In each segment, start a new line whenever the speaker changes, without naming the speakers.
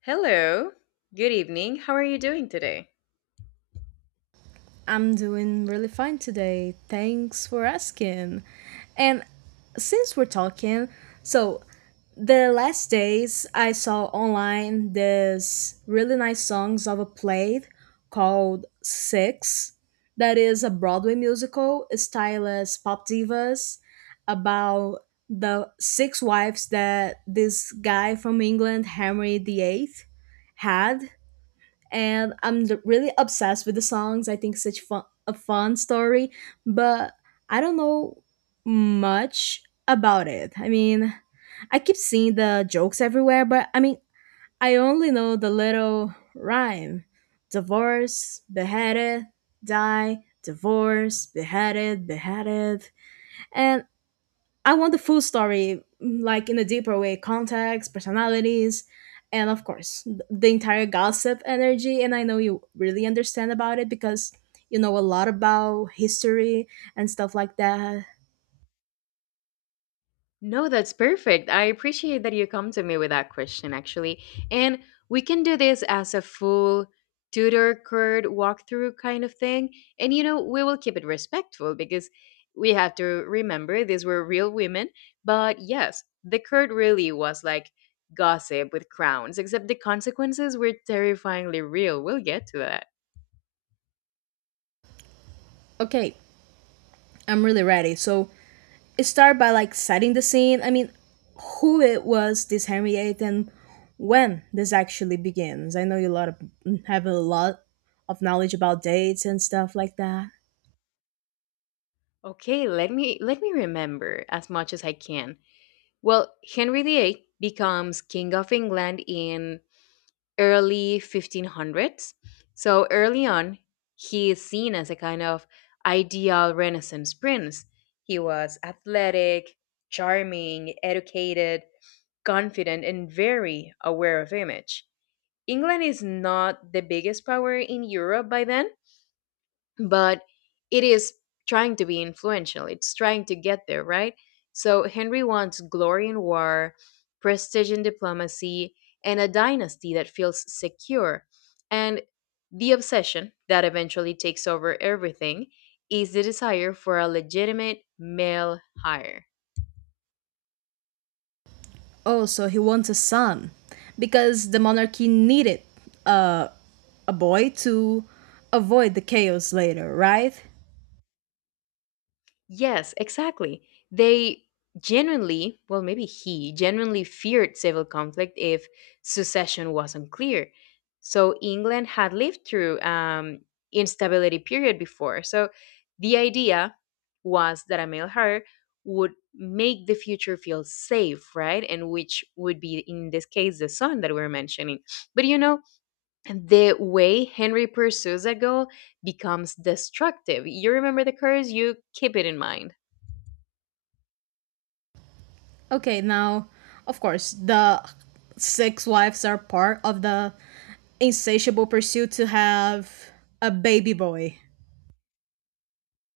Hello. Good evening. How are you doing today?
I'm doing really fine today. Thanks for asking. And since we're talking, so the last days I saw online this really nice songs of a play called Six, that is a Broadway musical styled as pop divas about the six wives that this guy from England, Henry VIII, had, and really obsessed with the songs. I think such fun, a fun story, but I don't know much about it. I keep seeing the jokes everywhere, but I only know the little rhyme: divorce, beheaded, die, divorce, beheaded, beheaded, and I want the full story, like in a deeper way, context, personalities, and of course, the entire gossip energy. And I know you really understand about it because you know a lot about history and stuff like that.
No, that's perfect. I appreciate that you come to me with that question, actually. And we can do this as a full tutor card walkthrough kind of thing. And, we will keep it respectful because we have to remember these were real women. But yes, the curd really was like gossip with crowns, except the consequences were terrifyingly real. We'll get to that.
Okay, I'm really ready. So it started by like setting the scene. I mean, who it was this Henry VIII and when this actually begins. I know you a lot of have a lot of knowledge about dates and stuff like that.
Okay, let me remember as much as I can. Well, Henry VIII becomes King of England in early 1500s. So early on, he is seen as a kind of ideal Renaissance prince. He was athletic, charming, educated, confident, and very aware of image. England is not the biggest power in Europe by then, but it is trying to be influential. It's trying to get there, right? So Henry wants glory in war, prestige in diplomacy, and a dynasty that feels secure. And the obsession that eventually takes over everything is the desire for a legitimate male heir.
Oh, so he wants a son because the monarchy needed uh, a boy to avoid the chaos later, right?
Yes, exactly. They genuinely, well, maybe he genuinely feared civil conflict if succession wasn't clear. So England had lived through instability period before. So the idea was that a male heir would make the future feel safe, right? And which would be in this case the son that we're mentioning. But the way Henry pursues that goal becomes destructive. You remember the curse, you keep it in mind.
Okay, now, of course, the six wives are part of the insatiable pursuit to have a baby boy.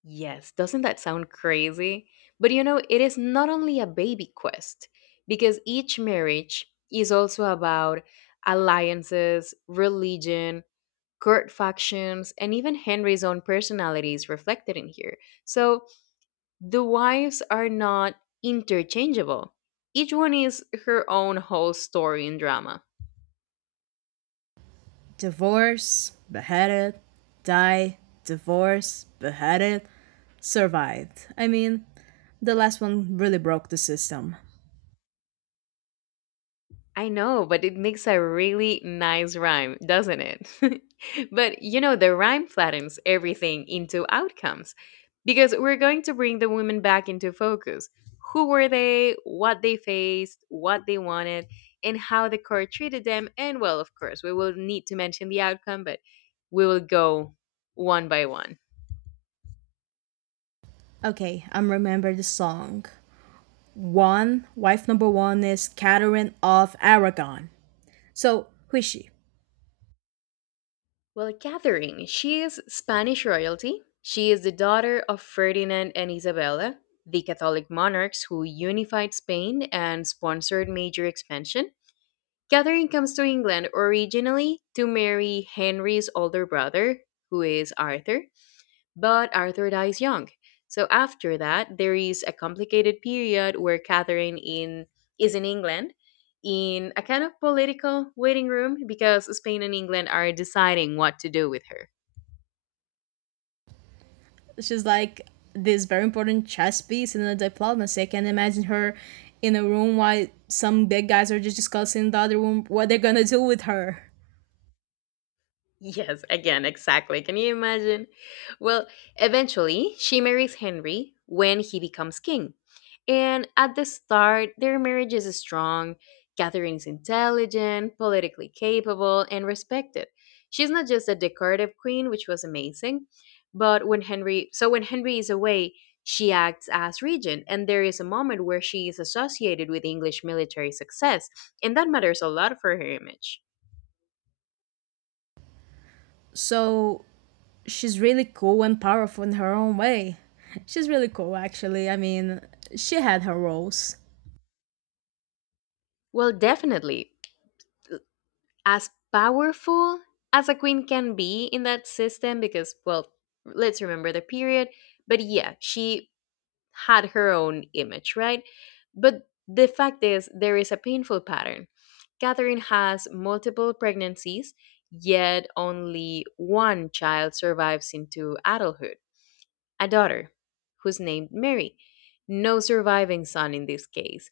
Yes, doesn't that sound crazy? But it is not only a baby quest, because each marriage is also about alliances, religion, court factions, and even Henry's own personality is reflected in here. So the wives are not interchangeable, each one is her own whole story and drama.
Divorce, beheaded, die, divorce, beheaded, survived. I mean, the last one really broke the system.
I know, but it makes a really nice rhyme, doesn't it? But the rhyme flattens everything into outcomes because we're going to bring the women back into focus. Who were they, what they faced, what they wanted, and how the court treated them? And well, of course, we will need to mention the outcome, but we will go one by one.
Okay, I'm remember the song. One, wife number one is Catherine of Aragon. So who is she?
Well, Catherine, she is Spanish royalty. She is the daughter of Ferdinand and Isabella, the Catholic monarchs who unified Spain and sponsored major expansion. Catherine comes to England originally to marry Henry's older brother, who is Arthur, but Arthur dies young. So after that, there is a complicated period where Catherine in is in England in a kind of political waiting room because Spain and England are deciding what to do with her.
She's like this very important chess piece in the diplomacy. I can imagine her in a room while some big guys are just discussing in the other room what they're gonna do with her.
Yes, again, exactly. Can you imagine? Well, eventually, she marries Henry when he becomes king. And at the start, their marriage is strong. Catherine is intelligent, politically capable, and respected. She's not just a decorative queen, which was amazing, but so when Henry is away, she acts as regent, and there is a moment where she is associated with English military success, and that matters a lot for her image.
So she's really cool and powerful in her own way. She's really cool actually. I mean, she had her roles.
Well, definitely. As powerful as a queen can be in that system, because, well, let's remember the period. But yeah, she had her own image, right? But the fact is, there is a painful pattern. Catherine has multiple pregnancies, yet only one child survives into adulthood, a daughter who's named Mary. No surviving son in this case.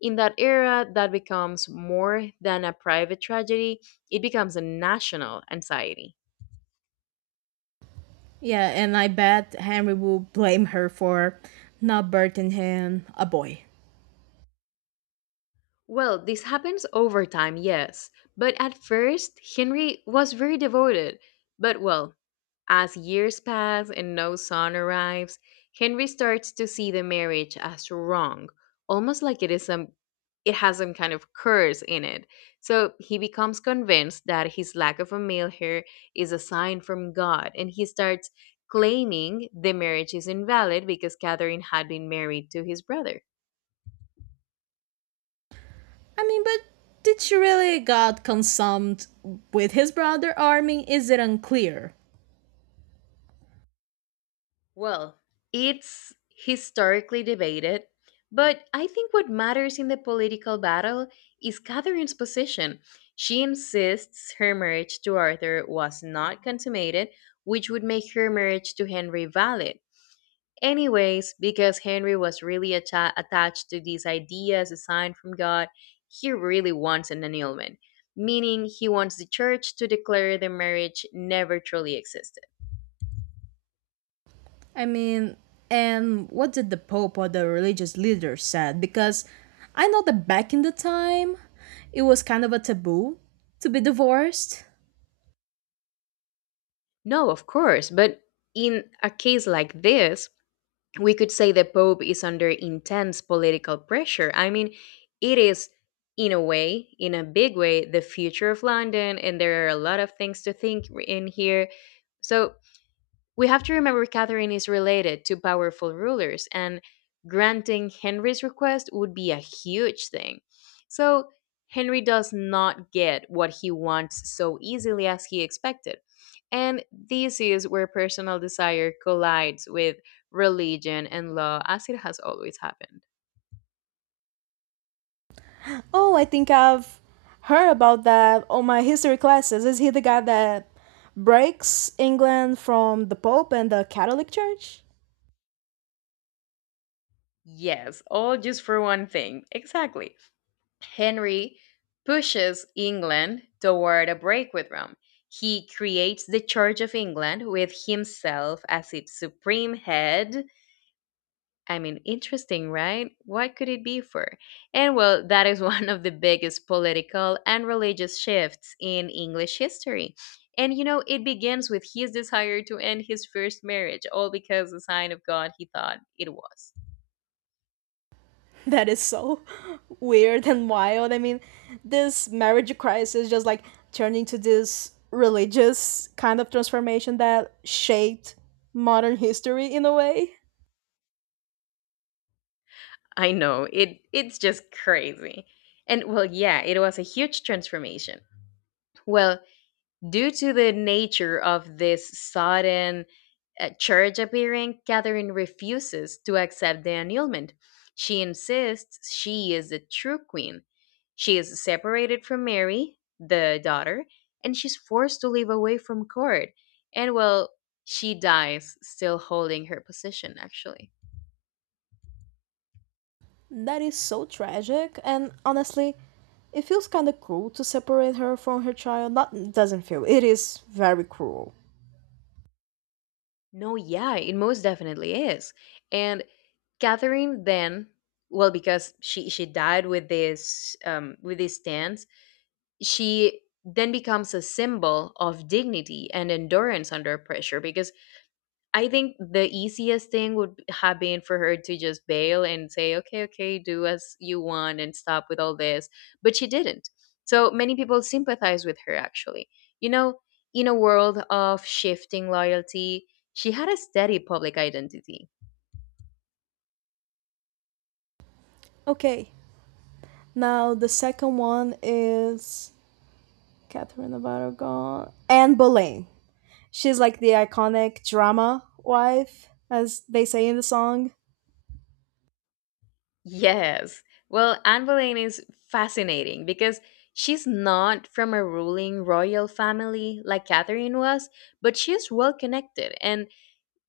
In that era, that becomes more than a private tragedy, it becomes a national anxiety.
Yeah, and I bet Henry will blame her for not birthing him a boy.
Well, this happens over time, yes, but at first, Henry was very devoted. But, well, as years pass and no son arrives, Henry starts to see the marriage as wrong, almost like it has some kind of curse in it. So he becomes convinced that his lack of a male heir is a sign from God, and he starts claiming the marriage is invalid because Catherine had been married to his brother.
But did she really got consumed with his brother army? Is it unclear?
Well, it's historically debated, but I think what matters in the political battle is Catherine's position. She insists her marriage to Arthur was not consummated, which would make her marriage to Henry valid. Anyways, because Henry was really attached to these ideas assigned from God, he really wants an annulment, meaning he wants the church to declare the marriage never truly existed.
I mean, and what did the Pope or the religious leaders said? Because I know that back in the time, it was kind of a taboo to be divorced.
No, of course. But in a case like this, we could say the Pope is under intense political pressure. I mean, it is, in a way, in a big way, the future of London, and there are a lot of things to think in here. So we have to remember Catherine is related to powerful rulers, and granting Henry's request would be a huge thing. So Henry does not get what he wants so easily as he expected. And this is where personal desire collides with religion and law, as it has always happened.
Oh, I think I've heard about that on my history classes. Is he the guy that breaks England from the Pope and the Catholic Church?
Yes, all just for one thing. Exactly. Henry pushes England toward a break with Rome. He creates the Church of England with himself as its supreme head. I mean, interesting, right? What could it be for? And well, that is one of the biggest political and religious shifts in English history. And it begins with his desire to end his first marriage, all because the sign of God he thought it was.
That is so weird and wild. I mean, this marriage crisis just like turned into this religious kind of transformation that shaped modern history in a way.
I know. It's just crazy. And well, yeah, it was a huge transformation. Well, due to the nature of this sudden church appearing, Catherine refuses to accept the annulment. She insists she is the true queen. She is separated from Mary, the daughter, and she's forced to live away from court. And well, she dies still holding her position actually.
That is so tragic, and honestly, it feels kind of cruel to separate her from her child. Not doesn't feel. It is very cruel.
No, yeah, it most definitely is. And Catherine then, well, because she died with this with this stance, she then becomes a symbol of dignity and endurance under pressure. Because I think the easiest thing would have been for her to just bail and say, "Okay, okay, do as you want and stop with all this," but she didn't. So many people sympathize with her. Actually, you know, in a world of shifting loyalty, she had a steady public identity.
Okay, now the second one is Catherine of Aragon, Anne Boleyn. She's like the iconic drama wife, as they say in the song.
Yes. Well, Anne Boleyn is fascinating because she's not from a ruling royal family like Catherine was, but she's well connected and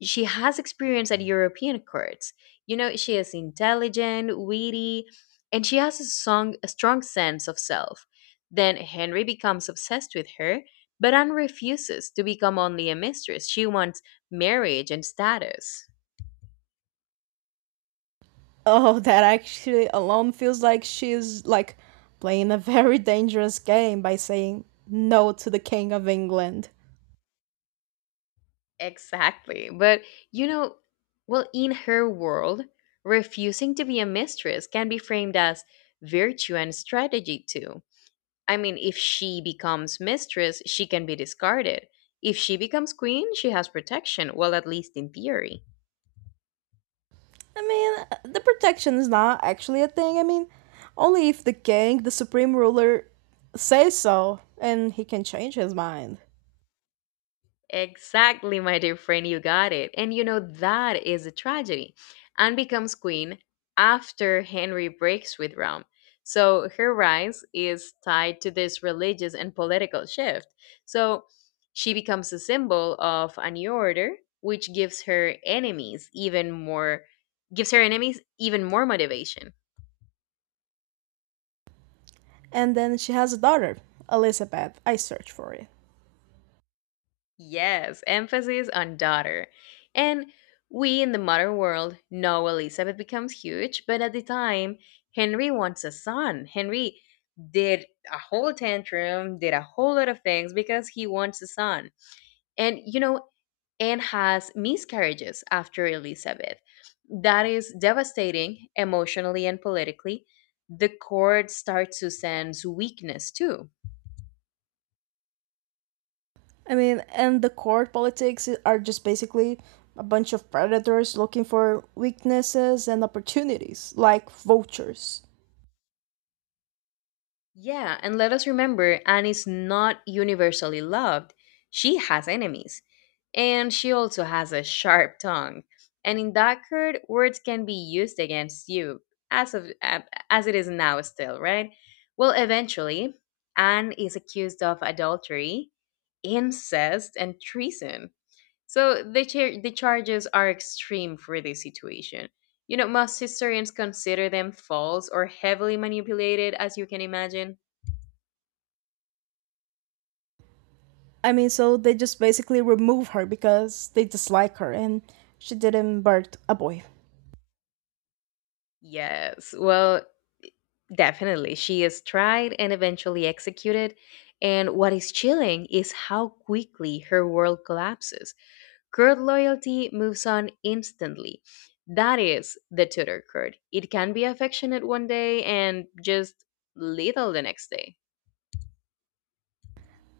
she has experience at European courts. You know, she is intelligent, witty, and she has a strong sense of self. Then Henry becomes obsessed with her, but Anne refuses to become only a mistress. She wants marriage and status.
Oh, that actually alone feels like she's like playing a very dangerous game by saying no to the King of England.
Exactly. But you know, well, in her world, refusing to be a mistress can be framed as virtue and strategy too. I mean, if she becomes mistress, she can be discarded. If she becomes queen, she has protection, well, at least in theory.
I mean, the protection is not actually a thing. I mean, only if the king, the supreme ruler, says so, and he can change his mind.
Exactly, my dear friend, you got it. And that is a tragedy. Anne becomes queen after Henry breaks with Rome. So her rise is tied to this religious and political shift. So she becomes a symbol of a new order, which gives her enemies even more motivation.
And then she has a daughter, Elizabeth. I searched for it.
Yes, emphasis on daughter. And we in the modern world know Elizabeth becomes huge, but at the time, Henry wants a son. Henry did a whole tantrum, did a whole lot of things because he wants a son. And, Anne has miscarriages after Elizabeth. That is devastating emotionally and politically. The court starts to sense weakness too.
I mean, and the court politics are just basically a bunch of predators looking for weaknesses and opportunities, like vultures.
Yeah, and let us remember Anne is not universally loved. She has enemies, and she also has a sharp tongue. And in Dunkirk, words can be used against you, as of as it is now, still, right? Well, eventually, Anne is accused of adultery, incest, and treason. So the charges are extreme for this situation. Most historians consider them false or heavily manipulated, as you can imagine.
I mean, so they just basically remove her because they dislike her and she didn't birth a boy.
Yes, well, definitely. She is tried and eventually executed. And what is chilling is how quickly her world collapses. Kurd loyalty moves on instantly. That is the Tudor Kurd. It can be affectionate one day and just little the next day.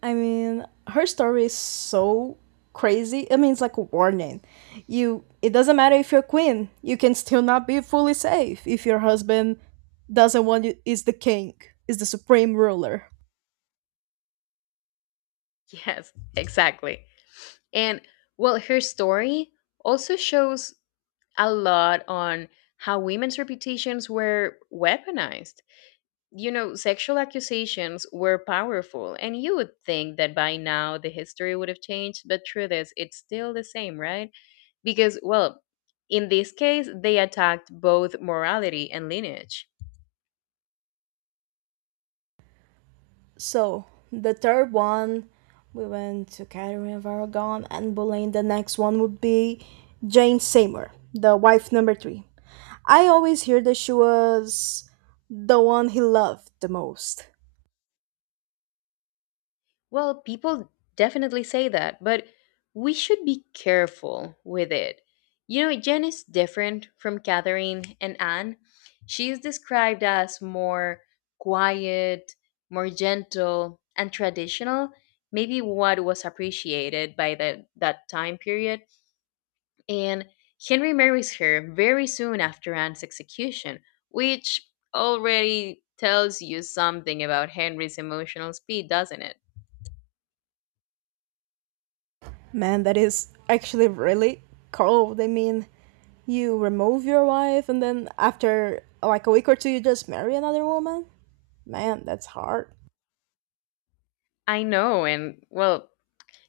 I mean, her story is so crazy. I mean, it's like a warning. You, it doesn't matter if you're queen, you can still not be fully safe if your husband doesn't want you is the king, is the supreme ruler.
Yes, exactly. And well, her story also shows a lot on how women's reputations were weaponized. Sexual accusations were powerful, and you would think that by now the history would have changed, but truth is, it's still the same, right? Because, well, in this case, they attacked both morality and lineage.
So the third one, we went to Catherine of Aragon and Boleyn. The next one would be Jane Seymour, the wife number three. I always hear that she was the one he loved the most.
Well, people definitely say that, but we should be careful with it. Jen is different from Catherine and Anne. She is described as more quiet, more gentle, and traditional, maybe what was appreciated by that time period. And Henry marries her very soon after Anne's execution, which already tells you something about Henry's emotional speed, doesn't it?
Man, that is actually really cold. I mean, you remove your wife and then after like a week or two you just marry another woman? Man, that's hard.
I know, and well,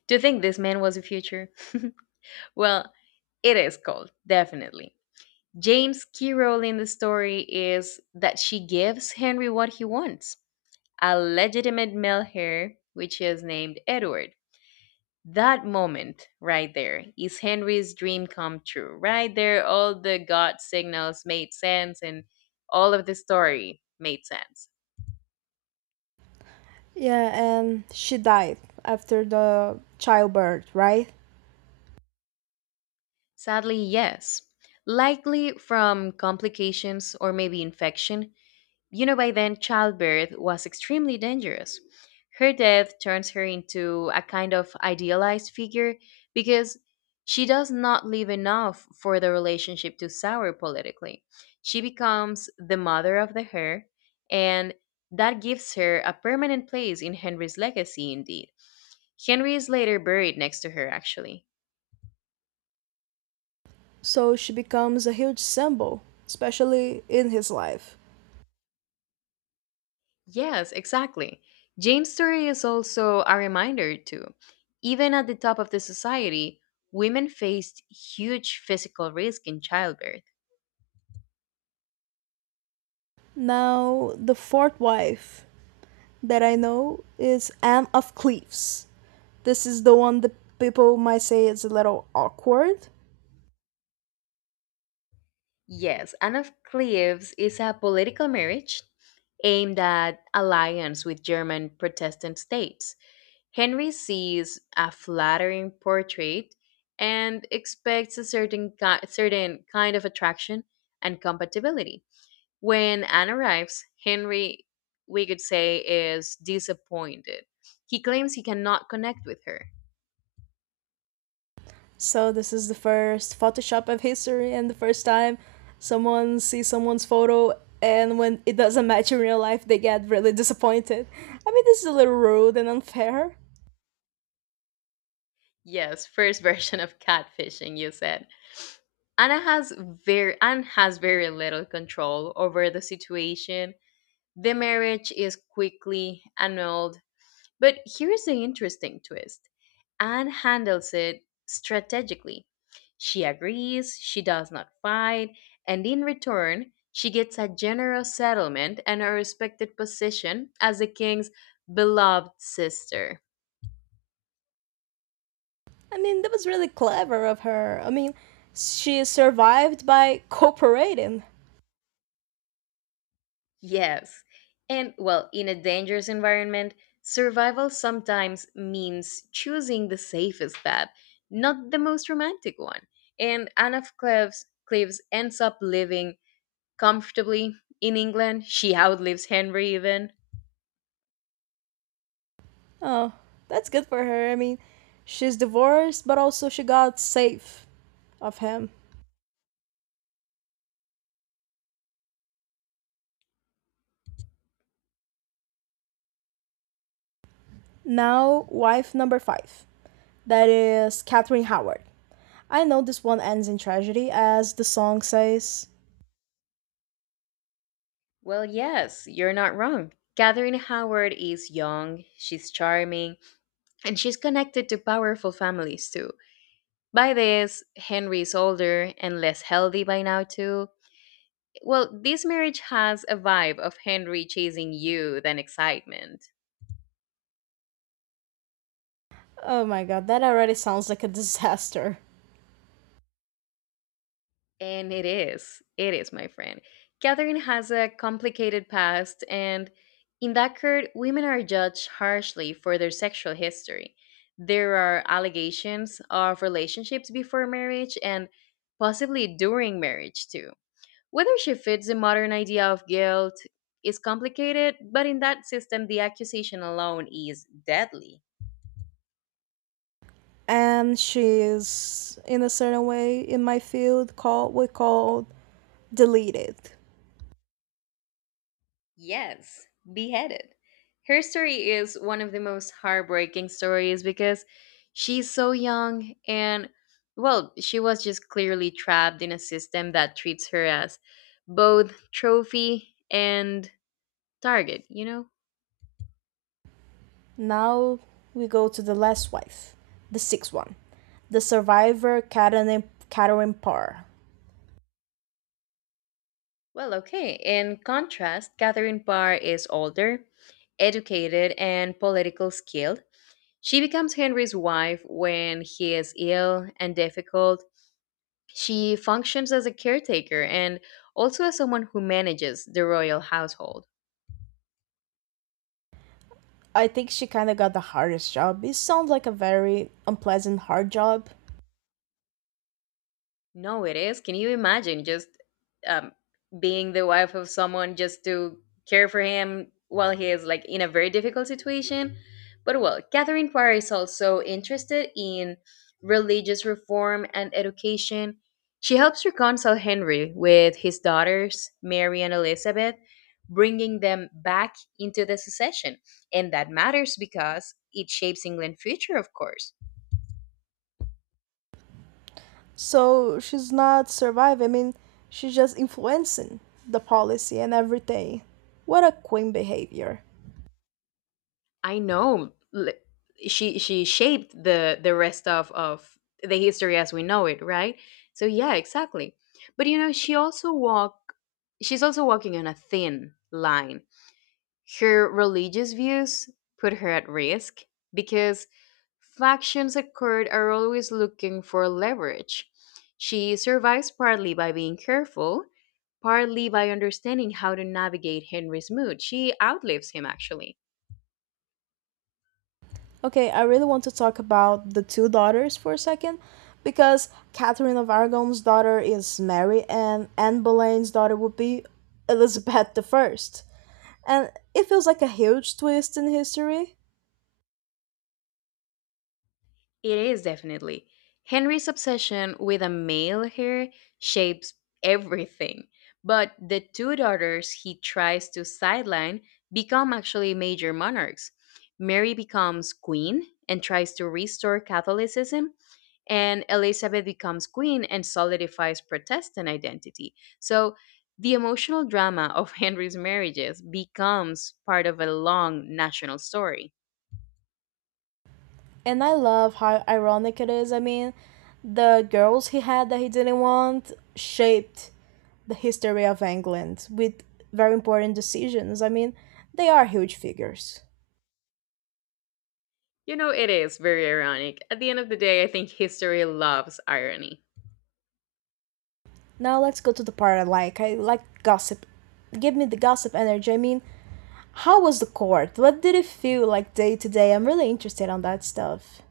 to think this man was the future. Well, it is cold, definitely. James' key role in the story is that she gives Henry what he wants, a legitimate male heir, which is named Edward. That moment right there is Henry's dream come true. Right there, all the God signals made sense and all of the story made sense.
Yeah, and she died after the childbirth, right?
Sadly, yes. Likely from complications or maybe infection. You know, by then, childbirth was extremely dangerous. Her death turns her into a kind of idealized figure because she does not leave enough for the relationship to sour politically. She becomes the mother of the heir, and that gives her a permanent place in Henry's legacy, indeed. Henry is later buried next to her, actually.
So she becomes a huge symbol, especially in his life.
Yes, exactly. Jane's story is also a reminder, too. Even at the top of the society, women faced huge physical risk in childbirth.
Now, the fourth wife that I know is Anne of Cleves. This is the one that people might say is a little awkward.
Yes, Anne of Cleves is a political marriage aimed at alliance with German Protestant states. Henry sees a flattering portrait and expects a certain kind of attraction and compatibility. When Anne arrives, Henry, we could say, is disappointed. He claims he cannot connect with her.
So, this is the first Photoshop of history and the first time someone sees someone's photo and when it doesn't match in real life, they get really disappointed. I mean, this is a little rude and unfair.
Yes, first version of catfishing, you said. Anna has very Anne has very little control over the situation. The marriage is quickly annulled. But here's the interesting twist. Anne handles it strategically. She agrees, she does not fight, and in return, she gets a generous settlement and a respected position as the king's beloved sister.
I mean, that was really clever of her. I mean, she survived by cooperating.
Yes. And, well, in a dangerous environment, survival sometimes means choosing the safest path, not the most romantic one. And Anne of Cleves ends up living comfortably in England. She outlives Henry, even.
Oh, that's good for her. I mean, she's divorced, but also she got safe of him. Now, wife number five. That is Catherine Howard. I know this one ends in tragedy, as the song says.
Well, yes, you're not wrong. Catherine Howard is young, she's charming, and she's connected to powerful families too. By this, Henry is older and less healthy by now too. Well, this marriage has a vibe of Henry chasing you than excitement.
Oh my god, that already sounds like a disaster.
And it is. It is, my friend. Catherine has a complicated past, and in that court, women are judged harshly for their sexual history. There are allegations of relationships before marriage and possibly during marriage, too. Whether she fits the modern idea of guilt is complicated, but in that system, the accusation alone is deadly.
And she's in a certain way in my field called we call deleted.
Yes, beheaded. Her story is one of the most heartbreaking stories because she's so young and, well, she was just clearly trapped in a system that treats her as both trophy and target, you know?
Now we go to the last wife, the sixth one, the survivor Karen Parr.
Well, okay. In contrast, Catherine Parr is older, educated, and politically skilled. She becomes Henry's wife when he is ill and difficult. She functions as a caretaker and also as someone who manages the royal household.
I think she kind of got the hardest job. It sounds like a very unpleasant, hard job.
No, it is. Can you imagine just um, being the wife of someone just to care for him while he is like in a very difficult situation? But well, Catherine Parr is also interested in religious reform and education. She helps reconcile Henry with his daughters, Mary and Elizabeth, bringing them back into the succession. And that matters because it shapes England's future, of course.
So she's not surviving. I mean, she's just influencing the policy and everything. What a queen behavior.
I know, she shaped the rest of the history as we know it, right? So yeah, exactly. But you know, she's also walking on a thin line. Her religious views put her at risk because factions at court are always looking for leverage. She survives partly by being careful, partly by understanding how to navigate Henry's mood. She outlives him actually.
Okay, I really want to talk about the two daughters for a second because Catherine of Aragon's daughter is Mary and Anne Boleyn's daughter would be Elizabeth the First. And it feels like a huge twist in history.
It is, definitely. Henry's obsession with a male heir shapes everything, but the two daughters he tries to sideline become actually major monarchs. Mary becomes queen and tries to restore Catholicism, and Elizabeth becomes queen and solidifies Protestant identity. So the emotional drama of Henry's marriages becomes part of a long national story.
And I love how ironic it is. I mean, the girls he had that he didn't want shaped the history of England with very important decisions. I mean, they are huge figures.
You know, it is very ironic. At the end of the day, I think history loves irony.
Now let's go to the part I like. I like gossip. Give me the gossip energy. I mean, how was the court? What did it feel like day to day? I'm really interested on that stuff.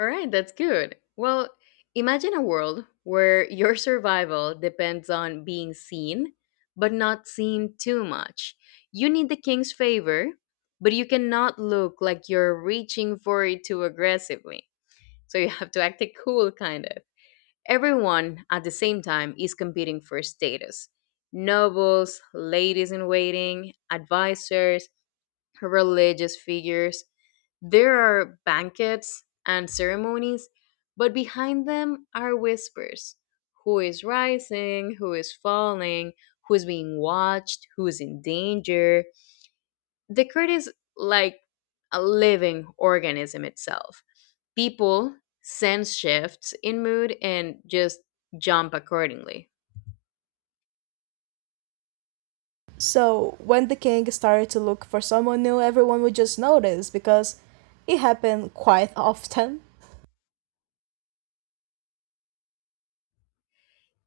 All right, that's good. Well, imagine a world where your survival depends on being seen, but not seen too much. You need the king's favor, but you cannot look like you're reaching for it too aggressively. So you have to act it cool, kind of. Everyone at the same time is competing for status, nobles, ladies in waiting, advisors, religious figures. There are banquets and ceremonies, but behind them are whispers. Who is rising, who is falling, who is being watched, who is in danger. The court is like a living organism itself. People sense shifts in mood and just jump accordingly.
So, when the king started to look for someone new, everyone would just notice because it happened quite often.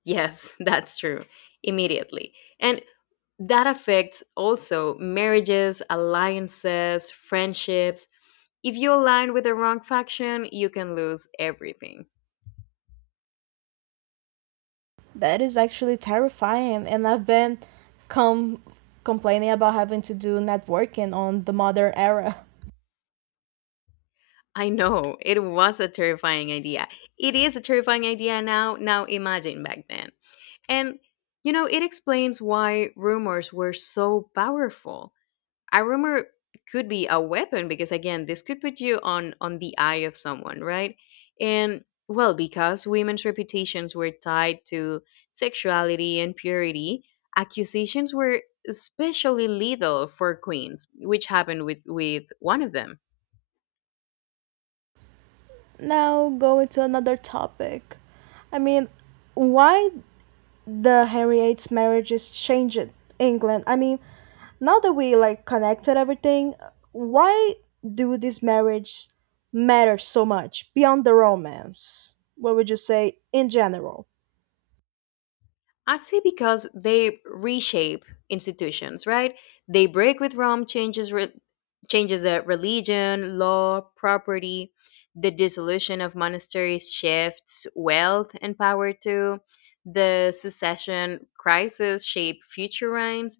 Yes, that's true. Immediately. And that affects also marriages, alliances, friendships. If you align with the wrong faction, you can lose everything.
That is actually terrifying, and com- complaining about having to do networking on the modern era.
I know, it was a terrifying idea. It is a terrifying idea now. Now imagine back then. And, you know, it explains why rumors were so powerful. A rumor could be a weapon, because again, this could put you on the eye of someone, right? And well, because women's reputations were tied to sexuality and purity, accusations were especially lethal for queens, which happened with one of them.
Now, go into another topic. I mean, why the Henriette's marriages changed England. I mean, now that we like connected everything, why do these marriages matter so much beyond the romance? What would you say in general?
Actually, because they reshape institutions, right? They break with Rome, changes religion, law, property, the dissolution of monasteries shifts wealth and power to the succession crisis, shape future rhymes.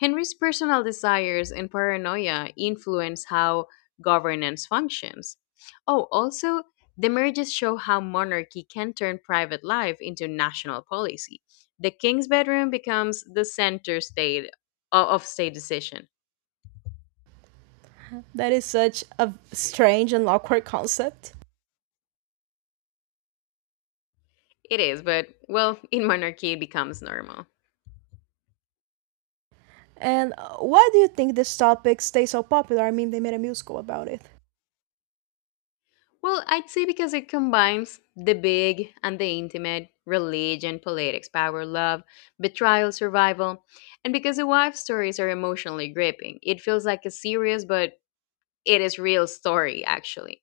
Henry's personal desires and paranoia influence how governance functions. Oh, also, the marriages show how monarchy can turn private life into national policy. The king's bedroom becomes the center state of state decision.
That is such a strange and awkward concept.
It is, but well, in monarchy it becomes normal.
And why do you think this topic stays so popular? I mean, they made a musical about it.
Well, I'd say because it combines the big and the intimate, religion, politics, power, love, betrayal, survival, and because the wife stories are emotionally gripping. It feels like a serious, but it is real story actually.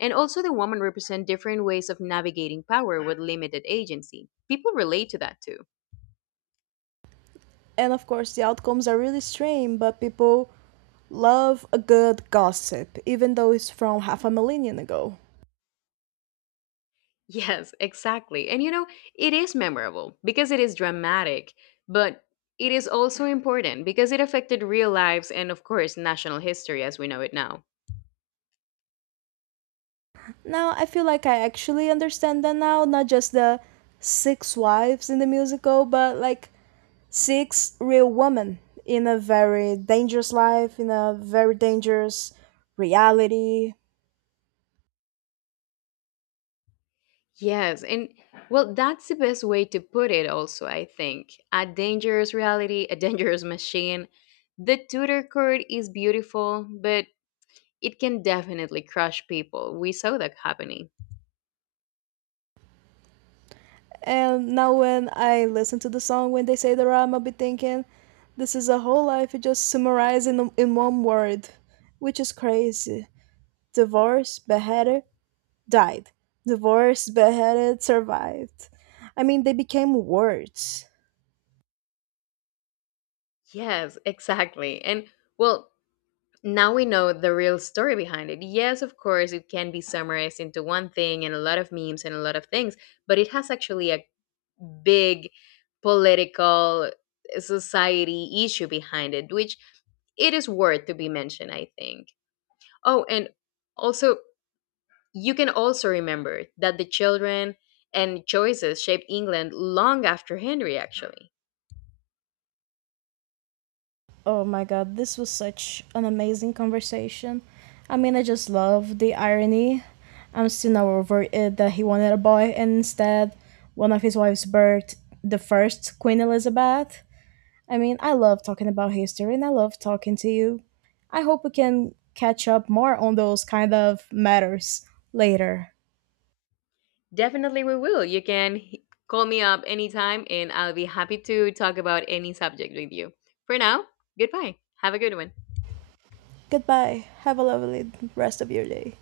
And also the woman represent different ways of navigating power with limited agency. People relate to that too.
And of course, the outcomes are really strange, but people love a good gossip, even though it's from half a millennium ago.
Yes, exactly. And you know, it is memorable because it is dramatic, but it is also important because it affected real lives and, of course, national history as we know it now.
Now I feel like I actually understand that now, not just the six wives in the musical, but like six real women in a very dangerous life, in a very dangerous reality.
Yes, and well, that's the best way to put it, also, I think. A dangerous reality, a dangerous machine. The Tudor court is beautiful, but it can definitely crush people. We saw that happening.
And now when I listen to the song, when they say the rhyme, I'll be thinking, this is a whole life you just summarized in one word, which is crazy. Divorced, beheaded, died. Divorced, beheaded, survived. I mean, they became words.
Yes, exactly. And well, now we know the real story behind it. Yes, of course, it can be summarized into one thing and a lot of memes and a lot of things, but it has actually a big political society issue behind it, which it is worth to be mentioned, I think. Oh, and also, you can also remember that the children and choices shaped England long after Henry, actually.
Oh my god, this was such an amazing conversation. I mean, I just love the irony. I'm still not over it that he wanted a boy and instead one of his wives birthed the first Queen Elizabeth. I mean, I love talking about history and I love talking to you. I hope we can catch up more on those kind of matters later.
Definitely, we will. You can call me up anytime and I'll be happy to talk about any subject with you. For now, goodbye. Have a good one.
Goodbye. Have a lovely rest of your day.